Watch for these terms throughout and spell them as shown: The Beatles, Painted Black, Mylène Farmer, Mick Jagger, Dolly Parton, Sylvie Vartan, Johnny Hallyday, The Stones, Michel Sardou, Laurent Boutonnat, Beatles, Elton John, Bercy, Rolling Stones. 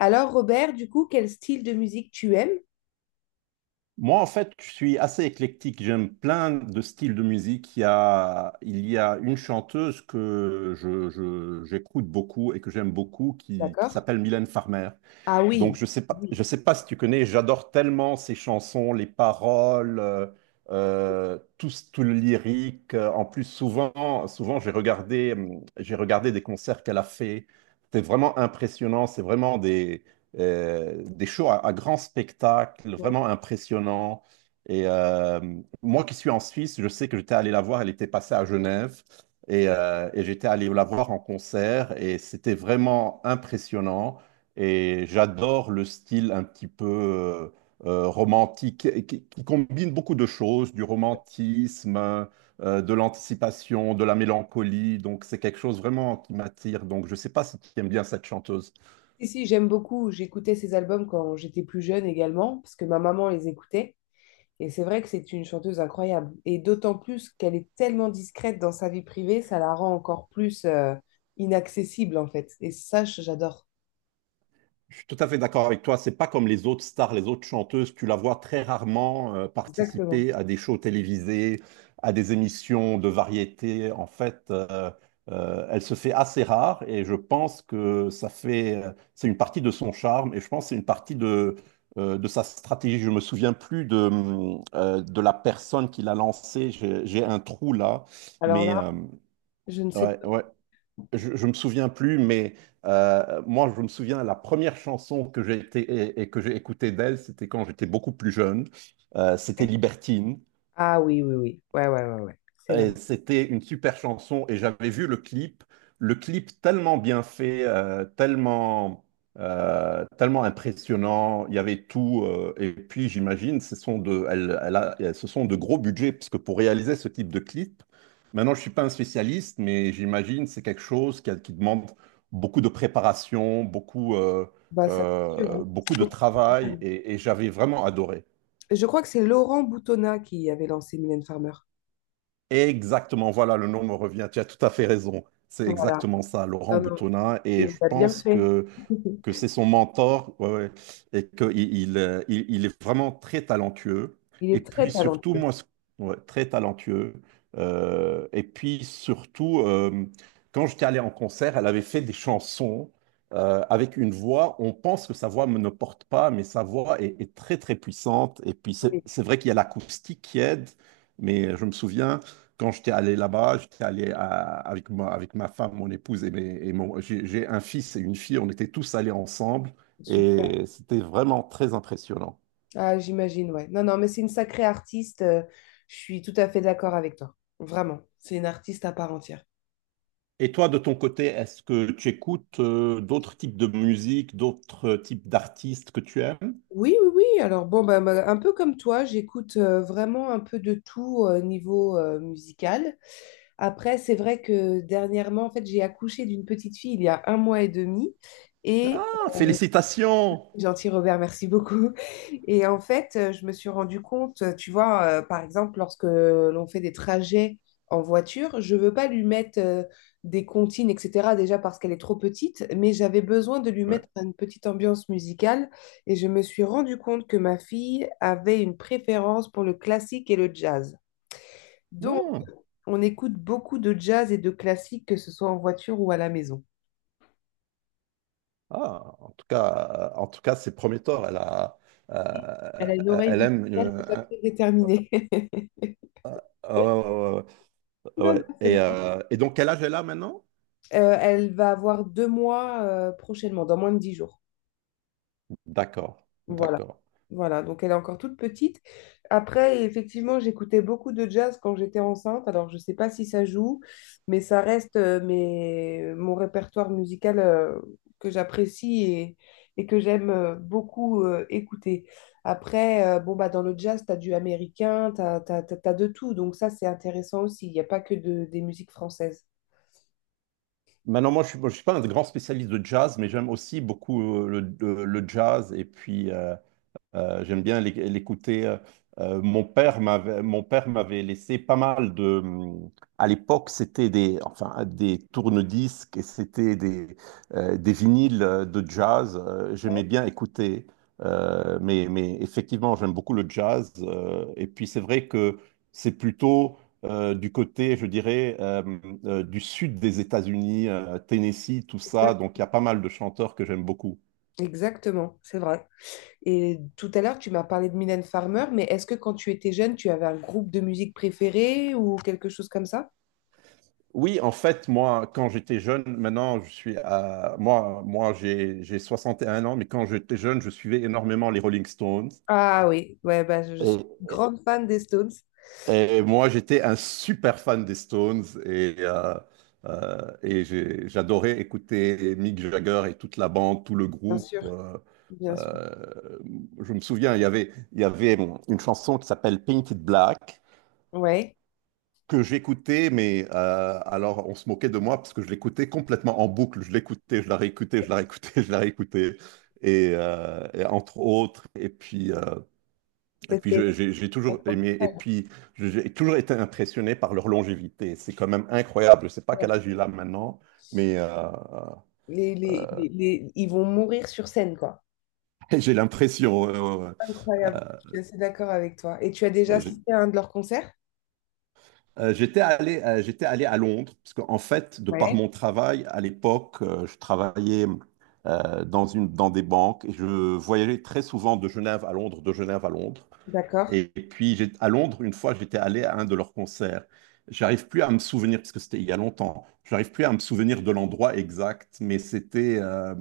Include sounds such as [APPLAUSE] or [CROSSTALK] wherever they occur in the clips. Alors, Robert, du coup, quel style de musique tu aimes? Moi, en fait, je suis assez éclectique. J'aime plein de styles de musique. Il y a une chanteuse que j'écoute beaucoup et que j'aime beaucoup qui D'accord. s'appelle Mylène Farmer. Ah Donc, oui. Je Oui. sais pas si tu connais, j'adore tellement ses chansons, les paroles, tout, tout le lyrique. En plus, souvent j'ai regardé des concerts qu'elle a fait. C'était vraiment impressionnant. C'est vraiment des shows à grand spectacle, vraiment impressionnant. Et moi qui suis en Suisse, je sais que j'étais allé la voir. Elle était passée à Genève. Et et j'étais allé la voir en concert et c'était vraiment impressionnant. Et j'adore le style un petit peu romantique et qui combine beaucoup de choses, du romantisme, de l'anticipation, de la mélancolie. Donc c'est quelque chose vraiment qui m'attire. Donc je ne sais pas si tu aimes bien cette chanteuse. Si, si, j'aime beaucoup. J'écoutais ces albums quand j'étais plus jeune également, parce que ma maman les écoutait. Et c'est vrai que c'est une chanteuse incroyable. Et d'autant plus qu'elle est tellement discrète dans sa vie privée, ça la rend encore plus inaccessible en fait. Et ça, j'adore. Je suis tout à fait d'accord avec toi. C'est pas comme les autres stars, les autres chanteuses. Tu la vois très rarement Exactement. participer à des shows télévisés, à des émissions de variété. En fait, elle se fait assez rare et je pense que ça fait, c'est une partie de son charme et je pense que c'est une partie de sa stratégie. Je me souviens plus de la personne qui l'a lancée. J'ai un trou là, Alors mais là, je ne sais ouais, pas. ouais, je me souviens plus, mais moi, je me souviens, la première chanson que j'ai été et que j'ai écoutée d'elle, c'était quand j'étais beaucoup plus jeune. C'était Libertine. Ah oui, oui, oui. Ouais, ouais, ouais, ouais. C'est vrai. Et c'était une super chanson et j'avais vu le clip tellement bien fait, tellement, tellement impressionnant. Il y avait tout. Et puis j'imagine, ce sont de, elle, ce sont de gros budgets parce que pour réaliser ce type de clip, maintenant je suis pas un spécialiste, mais j'imagine c'est quelque chose qui demande beaucoup de préparation, Bah, ça, c'est sûr, hein. Beaucoup C'est de travail et j'avais vraiment adoré. Je crois que c'est Laurent Boutonnat qui avait lancé Mylène Farmer. Exactement, voilà, le nom me revient. Tu as tout à fait raison. C'est Voilà. exactement ça, Laurent Non, non, Boutonnat. Et il je a bien pense fait. Que [LAUGHS] c'est son mentor, ouais, ouais, et qu'il il est vraiment très talentueux. Il Et est très puis surtout, talentueux. moi, ouais, très talentueux. Et puis surtout, quand j'étais allé en concert, elle avait fait des chansons avec une voix. On pense que sa voix ne porte pas, mais sa voix est très, très puissante. Et puis c'est Oui, c'est vrai qu'il y a l'acoustique qui aide, mais je me souviens. Quand j'étais allé là-bas, avec, moi, avec ma femme, mon épouse j'ai un fils et une fille. On était tous allés ensemble super. et c'était vraiment très impressionnant. Ah, j'imagine, ouais. Non, non, mais c'est une sacrée artiste, je suis tout à fait d'accord avec toi. Vraiment. C'est une artiste à part entière. Et toi, de ton côté, est-ce que tu écoutes d'autres types de musique, d'autres types d'artistes que tu aimes? Oui, oui, oui. Alors, bon, bah, un peu comme toi, j'écoute vraiment un peu de tout niveau musical. Après, c'est vrai que dernièrement, en fait, j'ai accouché d'une petite fille il y a un mois et demi. Et Ah, félicitations! Gentil Robert, merci beaucoup. Et en fait, je me suis rendu compte, tu vois, par exemple, lorsque l'on fait des trajets en voiture, je veux pas lui mettre des comptines, etc., déjà parce qu'elle est trop petite, mais j'avais besoin de lui Ouais. mettre une petite ambiance musicale. Et je me suis rendu compte que ma fille avait une préférence pour le classique et le jazz. Donc, Hmm. on écoute beaucoup de jazz et de classique, que ce soit en voiture ou à la maison. Ah, en tout cas, c'est prometteur. Elle a, Elle euh, a une oreille elle aime. musicale déjà très déterminée. [LAUGHS] Oh, ouais. Non, Ouais. non, c'est Et donc, quel âge elle a maintenant? Elle va avoir deux mois prochainement, dans moins de dix jours. D'accord, Voilà. d'accord. Voilà, donc elle est encore toute petite. Après, effectivement, j'écoutais beaucoup de jazz quand j'étais enceinte. Alors, je ne sais pas si ça joue, mais ça reste mon répertoire musical que j'apprécie, et que j'aime beaucoup écouter. Après, bon, bah, dans le jazz, tu as du américain, tu as de tout. Donc ça, c'est intéressant aussi. Il n'y a pas que des musiques françaises. Maintenant, moi, je suis pas un grand spécialiste de jazz, mais j'aime aussi beaucoup le jazz et puis j'aime bien l'écouter. Mon père m'avait laissé pas mal de. À l'époque, des tourne-disques et c'était des vinyles de jazz. J'aimais bien écouter. Mais effectivement, j'aime beaucoup le jazz. Et puis, c'est vrai que c'est plutôt du côté, je dirais, du sud des États-Unis, Tennessee, tout ça. Donc, il y a pas mal de chanteurs que j'aime beaucoup. Exactement, c'est vrai. Et tout à l'heure, tu m'as parlé de Mylène Farmer, mais est-ce que quand tu étais jeune, tu avais un groupe de musique préféré ou quelque chose comme ça? Oui, en fait, moi, quand j'étais jeune, maintenant, je suis à... j'ai 61 ans, mais quand j'étais jeune, je suivais énormément les Rolling Stones. Ah oui, ouais, bah, je suis Et, grande fan des Stones, moi, j'étais un super fan des Stones et j'adorais écouter Mick Jagger et toute la bande, tout le bien groupe. sûr, bien sûr. euh, je me souviens, il y avait une chanson qui s'appelle Painted Black, Ouais, que j'écoutais, mais alors on se moquait de moi parce que je l'écoutais complètement en boucle. Je l'écoutais, je la réécoutais, [LAUGHS] je la réécoutais. Entre autres, mais c'est- j'ai toujours aimé, et puis j'ai toujours été impressionné par leur longévité. C'est quand même incroyable. Je ne sais pas quel âge il a maintenant, mais ils vont mourir sur scène, quoi. [LAUGHS] j'ai l'impression, euh, Incroyable, euh, je suis assez d'accord avec toi. Et tu as déjà euh, assisté à un de leurs concerts? J'étais allé à Londres, parce qu'en fait, de par Ouais. mon travail, à l'époque, je travaillais dans des banques et je voyageais très souvent de Genève à Londres, de Genève à Londres. D'accord. À Londres, une fois, j'étais allé à un de leurs concerts. J'arrive plus à me souvenir, parce que c'était il y a longtemps, j'arrive plus à me souvenir de l'endroit exact, mais c'était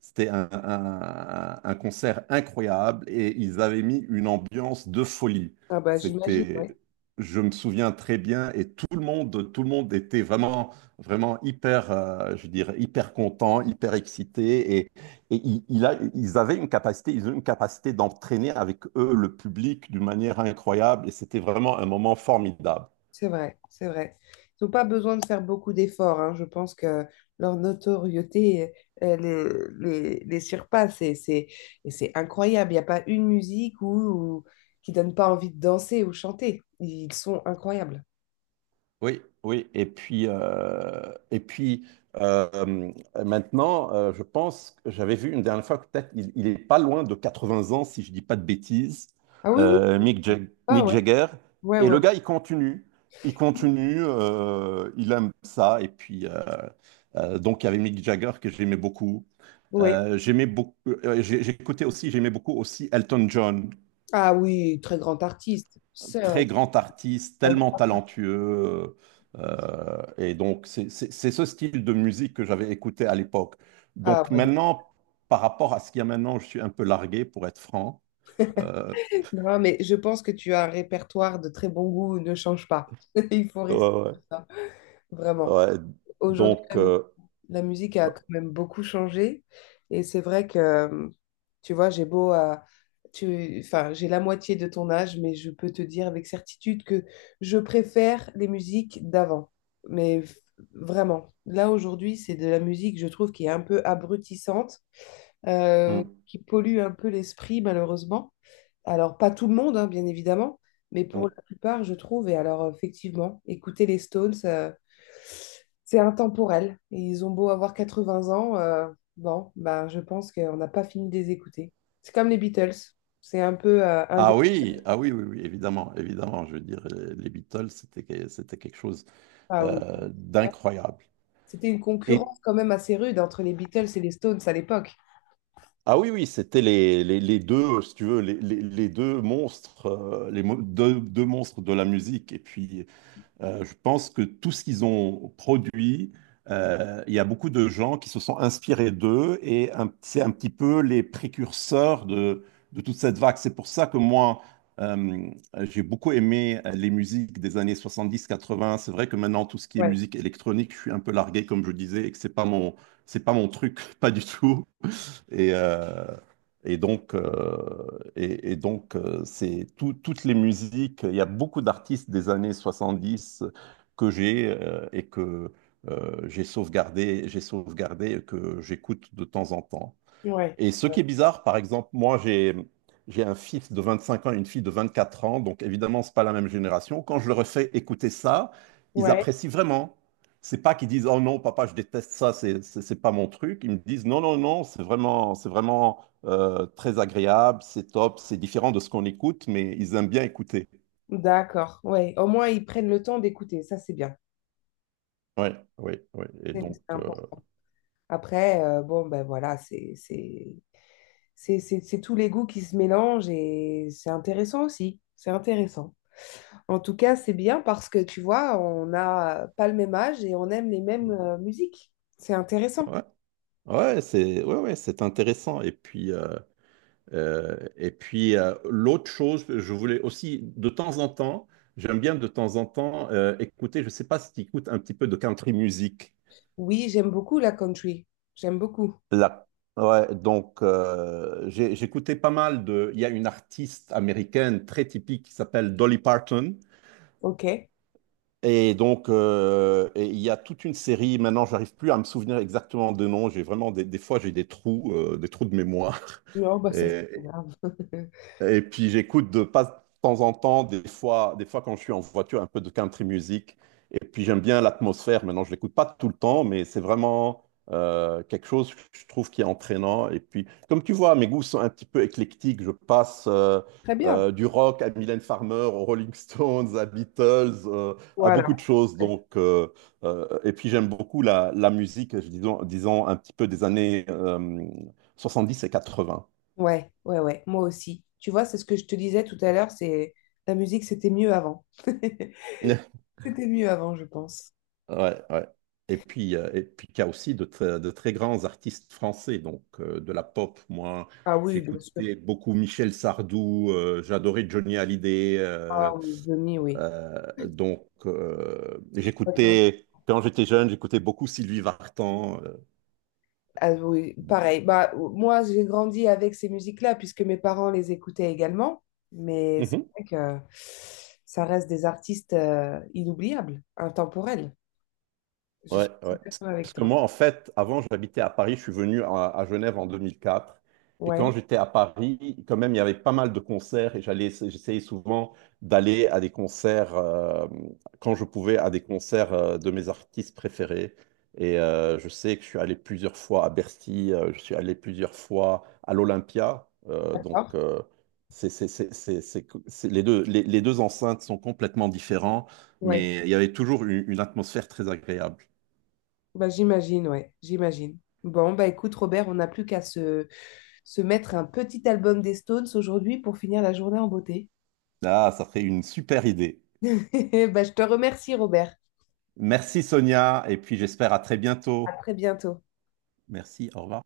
c'était un concert incroyable et ils avaient mis une ambiance de folie. Ah bah j'imagine, C'était, ouais. je me souviens très bien et tout le monde était vraiment, vraiment hyper, je dirais, hyper content, hyper excité et ils avaient une capacité, ils ont une capacité d'entraîner avec eux le public d'une manière incroyable. Et c'était vraiment un moment formidable. C'est vrai, c'est vrai. Ils n'ont pas besoin de faire beaucoup d'efforts, hein. Je pense que leur notoriété euh, les surpasse et c'est incroyable. Il n'y a pas une musique où, où- qui donne pas envie de danser ou chanter. Ils sont incroyables. Oui, oui. Et puis euh, maintenant, je pense que j'avais vu une dernière fois que peut-être il est pas loin de 80 ans, si je dis pas de bêtises, Ah oui, oui. Mick Ah Mick ouais. Jagger. Ouais, Et ouais, le ouais. gars, il continue. Il continue, il aime ça. Donc, il y avait Mick Jagger que j'aimais beaucoup. Ouais. J'écoutais aussi, j'aimais beaucoup aussi Elton John, Ah oui, très grand artiste. Sœur. très Est grand artiste, tellement talentueux. Donc, c'est ce style de musique que j'avais écouté à l'époque. Ah Donc ouais. maintenant, par rapport à ce qu'il y a maintenant, je suis un peu largué, pour être franc. Euh, Non, mais je pense que tu as un répertoire de très bon goût. Ne change pas. [LAUGHS] Il faut rester ouais, comme ça, ouais, vraiment. ouais. Aujourd'hui, Donc, euh, la musique a euh, quand même beaucoup changé. Et c'est vrai que, tu vois, j'ai beau à... Enfin, j'ai la moitié de ton âge, mais je peux te dire avec certitude que je préfère les musiques d'avant. Mais v- Vraiment, là aujourd'hui, c'est de la musique, je trouve, qui est un peu abrutissante, qui pollue un peu l'esprit, malheureusement. Alors, pas tout le monde, hein, bien évidemment, mais hmm, pour hmm. la plupart, je trouve. Et alors, effectivement, écouter les Stones, c'est intemporel. Et ils ont beau avoir 80 ans, bon, ben, je pense qu'on n'a pas fini de les écouter. C'est comme les Beatles. C'est un peu un des. Ah oui, ah oui, oui, oui, évidemment, évidemment. Je veux dire, les Beatles, c'était quelque chose Ah oui. Ouais. d'incroyable. C'était une Et concurrence quand même assez rude entre les Beatles et les Stones à l'époque. ah oui, oui, c'était les deux, si tu veux, les deux monstres, deux monstres de la musique. Et puis, je pense que tout ce qu'ils ont produit, il y a beaucoup de gens qui se sont inspirés d'eux c'est un petit peu les précurseurs de toute cette vague. C'est pour ça que moi, euh, j'ai beaucoup aimé les musiques des années 70, 80 C'est vrai que maintenant, tout ce qui est Ouais, musique électronique, je suis un peu largué, comme je disais, et que c'est pas mon truc, [LAUGHS] pas du tout. Et, euh, et donc, euh, donc toutes les musiques. Il y a beaucoup d'artistes des années 70 que j'ai sauvegardé et que j'écoute de temps en temps. ouais, Et ce qui ouais. est bizarre, par exemple, j'ai un fils de 25 ans et une fille de 24 ans, donc évidemment, c'est pas la même génération. Quand je leur fais écouter ça, ils Ouais, apprécient vraiment. C'est pas qu'ils disent, oh non, papa, je déteste ça, c'est pas mon truc. Ils me disent, non, non, non, c'est vraiment très agréable, c'est top, c'est différent de ce qu'on écoute, mais ils aiment bien écouter. d'accord. Ouais, au moins ils prennent le temps d'écouter, ça c'est bien. Ouais, ouais, ouais. C'est important. Après, bon, ben voilà, c'est tous les goûts qui se mélangent et c'est intéressant aussi. C'est intéressant. En tout cas, c'est bien parce que tu vois, on n'a pas le même âge et on aime les mêmes musiques. C'est intéressant. Ouais, ouais, ouais, ouais, c'est intéressant. L'autre chose, je voulais aussi, de temps en temps, j'aime bien de temps en temps écouter, je ne sais pas si tu écoutes un petit peu de country music. Oui, j'aime beaucoup la country. J'aime beaucoup. La- Ouais, donc, j'écoutais pas mal de... Il y a une artiste américaine très typique qui s'appelle Dolly Parton. Ok. Et donc, et il y a toute une série, maintenant, j'arrive plus à me souvenir exactement de nom. J'ai vraiment des fois, j'ai des trous de mémoire. Non, bah [LAUGHS] ça, c'est pas Et, grave. [LAUGHS] Et puis j'écoute de pas de temps en temps, des fois quand je suis en voiture, un peu de country music. Et puis j'aime bien l'atmosphère. Maintenant, je l'écoute pas tout le temps, mais c'est vraiment quelque chose que je trouve qui est entraînant. Et puis, comme tu vois, mes goûts sont un petit peu éclectiques. Je passe Très bien. Du rock à Mylène Farmer, aux Rolling Stones, à Beatles, à beaucoup Voilà. de choses. Et puis j'aime beaucoup la musique, disons un petit peu des années 10 et 80. Ouais, ouais, ouais. Moi aussi. Tu vois, c'est ce que je te disais tout à l'heure, c'est la musique, c'était mieux avant. [LAUGHS] [LAUGHS] C'était mieux avant, je pense. Ouais, ouais. Et puis il y a aussi de, de très grands artistes français, donc de la pop. Moi, Ah oui, bien sûr. j'écoutais beaucoup Michel Sardou, j'adorais Johnny Hallyday. Ah oui, Johnny, oui. Donc, Je suis d'accord. j'écoutais, quand j'étais jeune, j'écoutais beaucoup Sylvie Vartan. Ah oui, pareil. Bah, moi, j'ai grandi avec ces musiques-là puisque mes parents les écoutaient également. Mais c'est Euh. vrai que ça reste des artistes inoubliables, intemporels. Je suis Ouais, ouais. tout à fait Parce d'accord avec que toi. moi, en fait, avant, j'habitais à Paris. Je suis venu à Genève en 2004. Et quand Ouais, j'étais à Paris, quand même, il y avait pas mal de concerts et j'essayais souvent d'aller à des concerts, quand je pouvais, à des concerts de mes artistes préférés. Et je sais que je suis allé plusieurs fois à Bercy, je suis allé plusieurs fois à l'Olympia. D'accord. Donc, c'est- les deux, les deux enceintes sont complètement différentes, Ouais. mais il y avait toujours une atmosphère très agréable. Bah, j'imagine, ouais, j'imagine. Bon, bah écoute, Robert, on n'a plus qu'à se, se mettre un petit album des Stones aujourd'hui pour finir la journée en beauté. Ah, ça ferait une super idée. [LAUGHS] Bah, je te remercie, Robert. Merci Sonia, et puis j'espère à très À bientôt. très bientôt. Merci, au revoir.